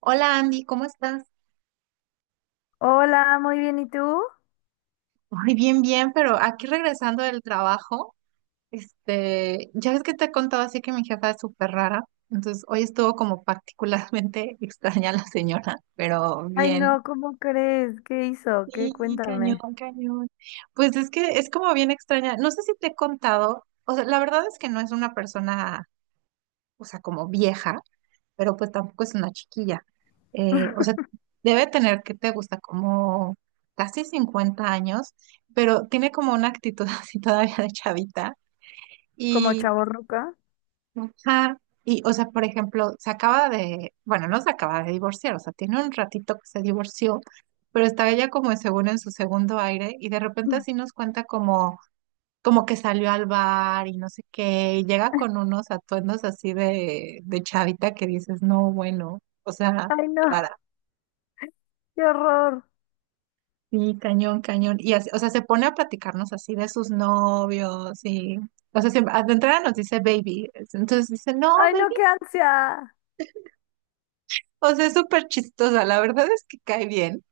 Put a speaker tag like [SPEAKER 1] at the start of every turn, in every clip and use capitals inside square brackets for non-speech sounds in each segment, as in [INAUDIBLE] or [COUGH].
[SPEAKER 1] Hola Andy, ¿cómo estás?
[SPEAKER 2] Hola, muy bien, ¿y tú?
[SPEAKER 1] Ay, bien, bien, pero aquí regresando del trabajo, ya ves que te he contado así que mi jefa es súper rara, entonces hoy estuvo como particularmente [LAUGHS] extraña la señora, pero
[SPEAKER 2] Ay,
[SPEAKER 1] bien.
[SPEAKER 2] no, ¿cómo crees? ¿Qué hizo? ¿Qué?
[SPEAKER 1] Sí, cañón,
[SPEAKER 2] Cuéntame.
[SPEAKER 1] cañón. Pues es que es como bien extraña, no sé si te he contado, o sea, la verdad es que no es una persona, o sea, como vieja, pero pues tampoco es una chiquilla. O sea,
[SPEAKER 2] [LAUGHS]
[SPEAKER 1] debe tener que te gusta como casi 50 años, pero tiene como una actitud [LAUGHS] así todavía de chavita.
[SPEAKER 2] ¿Como
[SPEAKER 1] Y,
[SPEAKER 2] chavorruca?
[SPEAKER 1] ajá, y, o sea, por ejemplo, se acaba de, bueno, no se acaba de divorciar, o sea, tiene un ratito que se divorció, pero está ella como según en su segundo aire y de repente así nos cuenta como que salió al bar y no sé qué, y llega con unos atuendos así de chavita que dices, no, bueno, o sea,
[SPEAKER 2] Ay, no,
[SPEAKER 1] rara.
[SPEAKER 2] qué horror.
[SPEAKER 1] Sí, cañón, cañón. Y así, o sea, se pone a platicarnos así de sus novios y, o sea, siempre, de entrada nos dice baby. Entonces dice, no,
[SPEAKER 2] Ay,
[SPEAKER 1] baby.
[SPEAKER 2] no, qué ansia.
[SPEAKER 1] O sea, es súper chistosa. La verdad es que cae bien,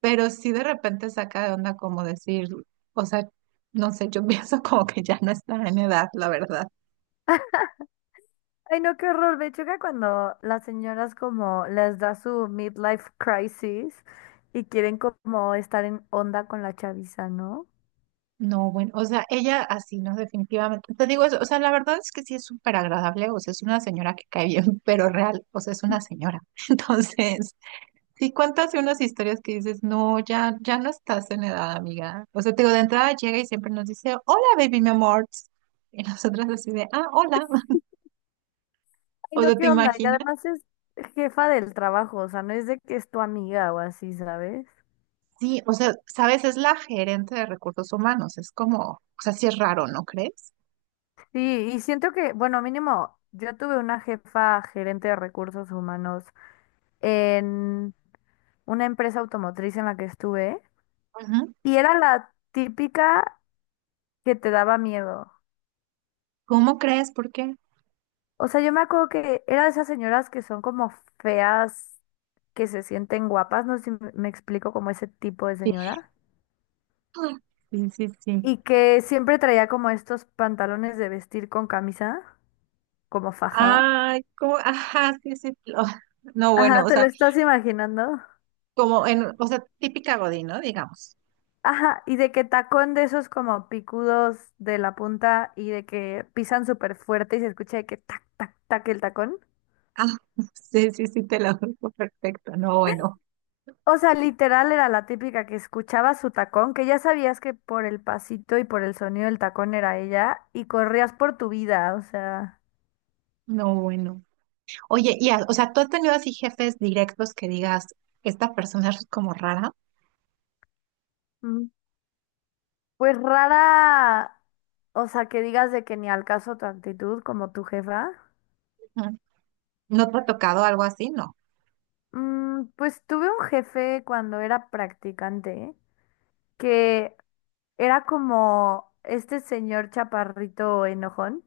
[SPEAKER 1] pero sí de repente saca de onda como decir, o sea, no sé, yo [LAUGHS] pienso como que ya no está en edad, la verdad.
[SPEAKER 2] Ay, no, qué horror. Me choca cuando las señoras como les da su midlife crisis y quieren como estar en onda con la chaviza, ¿no?
[SPEAKER 1] No, bueno, o sea, ella así, no, definitivamente. Te digo eso, o sea, la verdad es que sí es súper agradable, o sea, es una señora que cae bien, [LAUGHS] pero real, o sea, es una señora. [LAUGHS] Entonces, sí cuentas unas historias que dices, no, ya, ya no estás en edad, amiga. O sea, te digo, de entrada llega y siempre nos dice, hola, baby, mi amor. [LAUGHS] Y nosotras así de, ah, hola. [LAUGHS]
[SPEAKER 2] Ay,
[SPEAKER 1] O
[SPEAKER 2] no,
[SPEAKER 1] sea, ¿te
[SPEAKER 2] qué onda. Y
[SPEAKER 1] imaginas?
[SPEAKER 2] además es jefa del trabajo, o sea, no es de que es tu amiga o así, ¿sabes?
[SPEAKER 1] Sí, o sea, sabes, es la gerente de recursos humanos, es como, o sea, sí es raro, ¿no crees?
[SPEAKER 2] Sí, y siento que, bueno, mínimo, yo tuve una jefa gerente de recursos humanos en una empresa automotriz en la que estuve
[SPEAKER 1] Ujú.
[SPEAKER 2] y era la típica que te daba miedo.
[SPEAKER 1] ¿Cómo crees? ¿Por qué?
[SPEAKER 2] O sea, yo me acuerdo que era de esas señoras que son como feas, que se sienten guapas, no sé si me explico como ese tipo de
[SPEAKER 1] Sí,
[SPEAKER 2] señora,
[SPEAKER 1] ah, sí, sí, sí.
[SPEAKER 2] y que siempre traía como estos pantalones de vestir con camisa, como fajada.
[SPEAKER 1] Ay, como, [LAUGHS] ajá, sí, sí. Lo- no, bueno,
[SPEAKER 2] Ajá,
[SPEAKER 1] o
[SPEAKER 2] ¿te
[SPEAKER 1] sea,
[SPEAKER 2] lo estás imaginando?
[SPEAKER 1] como en, o sea, típica Godín, ¿no? Digamos.
[SPEAKER 2] Ajá, y de que tacón de esos como picudos de la punta y de que pisan súper fuerte y se escucha de que tac, tac, tac el tacón.
[SPEAKER 1] Ah, [LAUGHS] sí, sí, sí, te lo digo perfecto. No, bueno,
[SPEAKER 2] O sea, literal era la típica que escuchaba su tacón, que ya sabías que por el pasito y por el sonido del tacón era ella y corrías por tu vida, o sea,
[SPEAKER 1] no, bueno. Oye, y, o sea, ¿tú has tenido así jefes directos que digas, esta persona es como rara?
[SPEAKER 2] mm, pues rara, o sea, que digas de que ni al caso tu actitud como tu jefa.
[SPEAKER 1] Ujú. ¿No te ha tocado algo así? No.
[SPEAKER 2] Pues tuve un jefe cuando era practicante que era como este señor chaparrito enojón,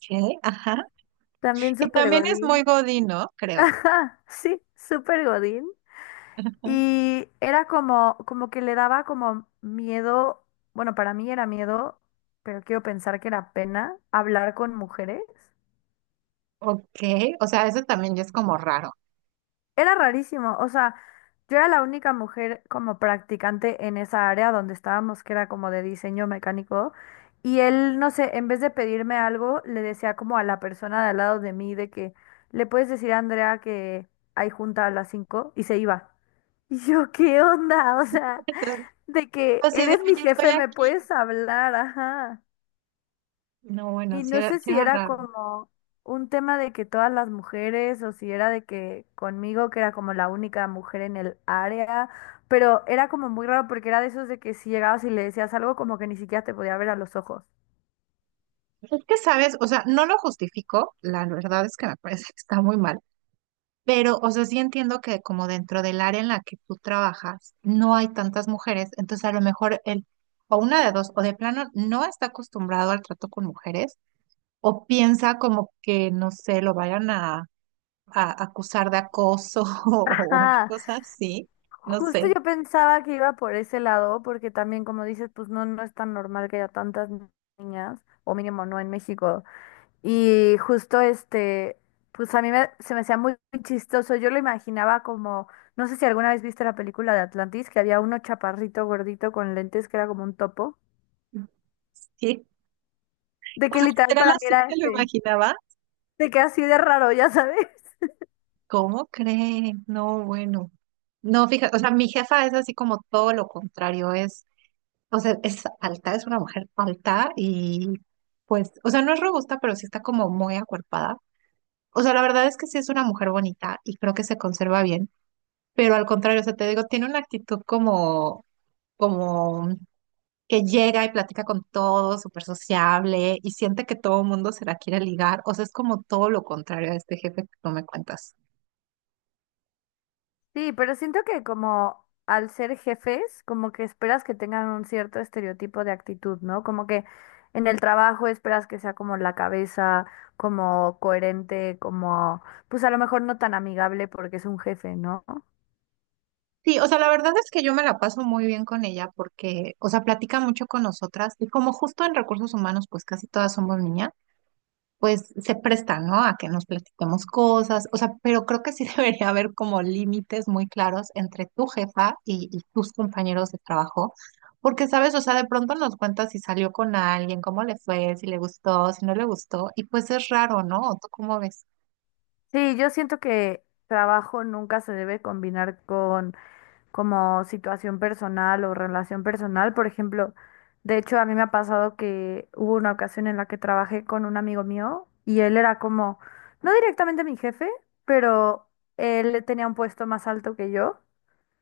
[SPEAKER 1] ¿Qué? Ajá.
[SPEAKER 2] también
[SPEAKER 1] Que
[SPEAKER 2] súper
[SPEAKER 1] también es muy
[SPEAKER 2] godín.
[SPEAKER 1] Godín, ¿no?
[SPEAKER 2] [LAUGHS]
[SPEAKER 1] Creo.
[SPEAKER 2] Ajá, sí, súper godín.
[SPEAKER 1] Ujú.
[SPEAKER 2] Y era como, como que le daba como miedo, bueno, para mí era miedo, pero quiero pensar que era pena hablar con mujeres.
[SPEAKER 1] Ok, o sea, eso también ya es como raro.
[SPEAKER 2] Era rarísimo, o sea, yo era la única mujer como practicante en esa área donde estábamos, que era como de diseño mecánico, y él, no sé, en vez de pedirme algo, le decía como a la persona de al lado de mí de que, ¿le puedes decir a Andrea que hay junta a las 5? Y se iba. Y yo, ¿qué onda? [LAUGHS] O sea,
[SPEAKER 1] Entonces,
[SPEAKER 2] de que
[SPEAKER 1] así de,
[SPEAKER 2] eres mi
[SPEAKER 1] oye, estoy
[SPEAKER 2] jefe, me
[SPEAKER 1] aquí.
[SPEAKER 2] puedes hablar, ajá.
[SPEAKER 1] No, bueno,
[SPEAKER 2] Y no sé
[SPEAKER 1] sí
[SPEAKER 2] si
[SPEAKER 1] era
[SPEAKER 2] era
[SPEAKER 1] raro.
[SPEAKER 2] como un tema de que todas las mujeres o si era de que conmigo, que era como la única mujer en el área, pero era como muy raro porque era de esos de que si llegabas y le decías algo como que ni siquiera te podía ver a los ojos.
[SPEAKER 1] Es que sabes, o sea, no lo justifico, la verdad es que me parece que está muy mal, pero, o sea, sí entiendo que como dentro del área en la que tú trabajas no hay tantas mujeres, entonces a lo mejor él, o una de dos, o de plano no está acostumbrado al trato con mujeres, o piensa como que, no sé, lo vayan a acusar de acoso [LAUGHS] o una
[SPEAKER 2] Ah,
[SPEAKER 1] cosa así, no
[SPEAKER 2] justo
[SPEAKER 1] sé.
[SPEAKER 2] yo pensaba que iba por ese lado porque también como dices, pues no, no es tan normal que haya tantas niñas, o mínimo no en México. Y justo este, pues a se me hacía muy chistoso. Yo lo imaginaba como, no sé si alguna vez viste la película de Atlantis, que había uno chaparrito gordito con lentes que era como un topo.
[SPEAKER 1] Sí,
[SPEAKER 2] De
[SPEAKER 1] o
[SPEAKER 2] que
[SPEAKER 1] sea,
[SPEAKER 2] literal
[SPEAKER 1] literal
[SPEAKER 2] para mí
[SPEAKER 1] así
[SPEAKER 2] era
[SPEAKER 1] te lo
[SPEAKER 2] este,
[SPEAKER 1] imaginaba.
[SPEAKER 2] de que así de raro, ya sabes. [LAUGHS]
[SPEAKER 1] ¿Cómo cree? No, bueno. No, fíjate, o sea, mi jefa es así como todo lo contrario, es, o sea, es alta, es una mujer alta y pues, o sea, no es robusta, pero sí está como muy acuerpada. O sea, la verdad es que sí es una mujer bonita y creo que se conserva bien, pero al contrario, o sea, te digo, tiene una actitud como, como que llega y platica con todos, súper sociable y siente que todo el mundo se la quiere ligar. O sea, es como todo lo contrario a este jefe que tú me cuentas.
[SPEAKER 2] Sí, pero siento que como al ser jefes, como que esperas que tengan un cierto estereotipo de actitud, ¿no? Como que en el trabajo esperas que sea como la cabeza, como coherente, como, pues a lo mejor no tan amigable porque es un jefe, ¿no?
[SPEAKER 1] Sí, o sea, la verdad es que yo me la paso muy bien con ella porque, o sea, platica mucho con nosotras y como justo en recursos humanos, pues casi todas somos niñas, pues se presta, ¿no? A que nos platiquemos cosas, o sea, pero creo que sí [LAUGHS] debería haber como límites muy claros entre tu jefa y tus compañeros de trabajo, porque, ¿sabes? O sea, de pronto nos cuenta si salió con alguien, cómo le fue, si le gustó, si no le gustó, y pues es raro, ¿no? ¿Tú cómo ves?
[SPEAKER 2] Sí, yo siento que trabajo nunca se debe combinar con como situación personal o relación personal. Por ejemplo, de hecho a mí me ha pasado que hubo una ocasión en la que trabajé con un amigo mío y él era como, no directamente mi jefe, pero él tenía un puesto más alto que yo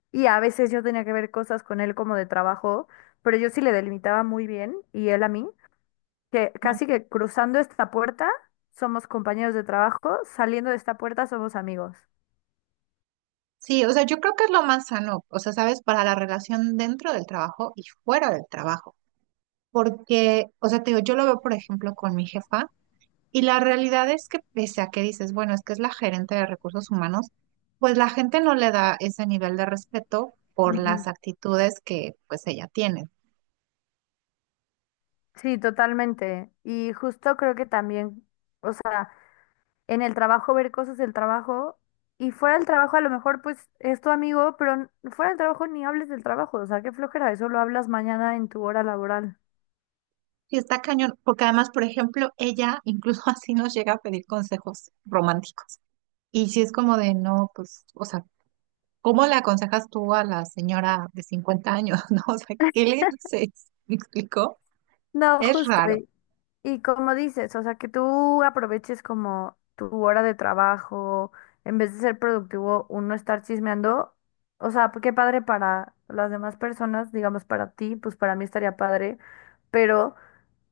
[SPEAKER 2] y a veces yo tenía que ver cosas con él como de trabajo, pero yo sí le delimitaba muy bien y él a mí que casi que cruzando esta puerta somos compañeros de trabajo, saliendo de esta puerta somos amigos.
[SPEAKER 1] Sí, o sea, yo creo que es lo más sano, o sea, sabes, para la relación dentro del trabajo y fuera del trabajo, porque, o sea, te digo, yo lo veo, por ejemplo, con mi jefa y la realidad es que pese a que dices, bueno, es que es la gerente de recursos humanos, pues la gente no le da ese nivel de respeto por
[SPEAKER 2] Ujú.
[SPEAKER 1] las actitudes que pues ella tiene.
[SPEAKER 2] Sí, totalmente. Y justo creo que también, o sea, en el trabajo ver cosas del trabajo y fuera del trabajo a lo mejor pues es tu amigo, pero fuera del trabajo ni hables del trabajo, o sea, qué flojera, eso lo hablas mañana en tu hora laboral.
[SPEAKER 1] Y está cañón, porque además, por ejemplo, ella incluso [LAUGHS] así nos llega a pedir consejos románticos. Y si es como de, no, pues, o sea, ¿cómo le aconsejas tú a la señora de 50 años, [LAUGHS] no? O sea, ¿qué le dices? [LAUGHS] ¿Me explicó?
[SPEAKER 2] No,
[SPEAKER 1] Es
[SPEAKER 2] justo.
[SPEAKER 1] raro.
[SPEAKER 2] Y como dices, o sea, que tú aproveches como tu hora de trabajo, en vez de ser productivo, uno estar chismeando, o sea, pues qué padre para las demás personas, digamos para ti, pues para mí estaría padre, pero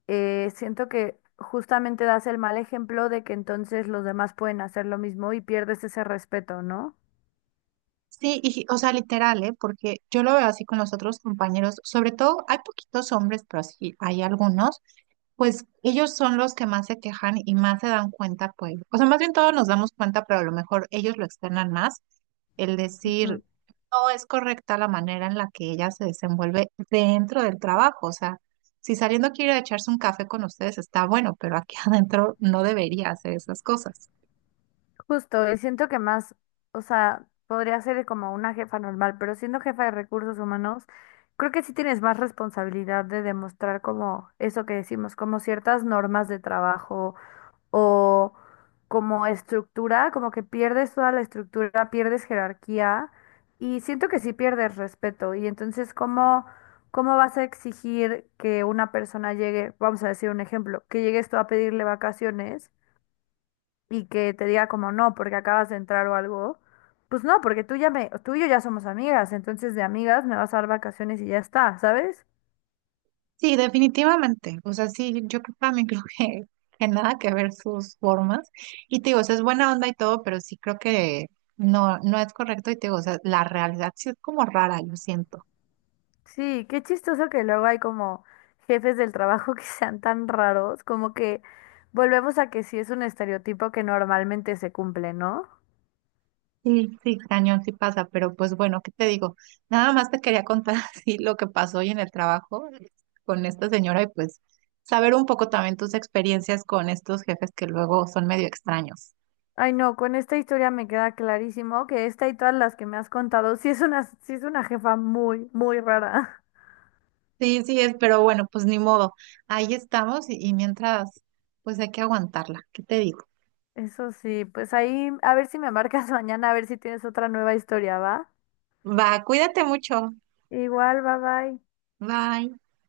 [SPEAKER 2] siento que justamente das el mal ejemplo de que entonces los demás pueden hacer lo mismo y pierdes ese respeto, ¿no?
[SPEAKER 1] Sí, y, o sea, literal, ¿eh? Porque yo lo veo así con los otros compañeros, sobre todo hay poquitos hombres, pero sí hay algunos, pues ellos son los que más se quejan y más se dan cuenta, pues, o sea, más bien todos nos damos cuenta, pero a lo mejor ellos lo externan más, el decir, no es correcta la manera en la que ella se desenvuelve dentro del trabajo. O sea, si saliendo quiere echarse un café con ustedes, está bueno, pero aquí [LAUGHS] adentro no debería hacer esas cosas.
[SPEAKER 2] Justo, y siento que más, o sea, podría ser como una jefa normal, pero siendo jefa de recursos humanos, creo que sí tienes más responsabilidad de demostrar como eso que decimos, como ciertas normas de trabajo o como estructura, como que pierdes toda la estructura, pierdes jerarquía y siento que sí pierdes respeto. Y entonces, ¿cómo vas a exigir que una persona llegue, vamos a decir un ejemplo, que llegues tú a pedirle vacaciones? Y que te diga como no, porque acabas de entrar o algo, pues no, porque tú y yo ya somos amigas, entonces de amigas me vas a dar vacaciones y ya está, ¿sabes?
[SPEAKER 1] Sí, definitivamente. O sea, sí, yo creo- para mí [LAUGHS] creo que nada que ver sus formas. Y te digo, o sea, es buena onda y todo, pero sí creo que no, no es correcto. Y te digo, o sea, la realidad sí es como rara, yo siento.
[SPEAKER 2] Sí, qué chistoso que luego hay como jefes del trabajo [LAUGHS] que sean tan raros, como que volvemos a que sí es un estereotipo que normalmente se cumple, ¿no?
[SPEAKER 1] Sí, sí, cañón, sí pasa, pero pues bueno, ¿qué te digo? Nada más te quería contar [LAUGHS] así lo que pasó hoy en el trabajo con esta señora y pues saber un poco también tus experiencias con estos jefes que luego son medio extraños.
[SPEAKER 2] Ay, no, con esta historia me queda clarísimo que esta y todas las que me has contado, sí es una jefa muy, muy rara.
[SPEAKER 1] Sí, sí es, pero bueno, pues ni modo. Ahí estamos y mientras, pues hay que aguantarla. ¿Qué te digo?
[SPEAKER 2] [LAUGHS] Eso sí, pues ahí a ver si me marcas [LAUGHS] mañana, a ver si tienes otra nueva historia, ¿va?
[SPEAKER 1] Va, cuídate mucho.
[SPEAKER 2] Igual, bye bye.
[SPEAKER 1] Bye.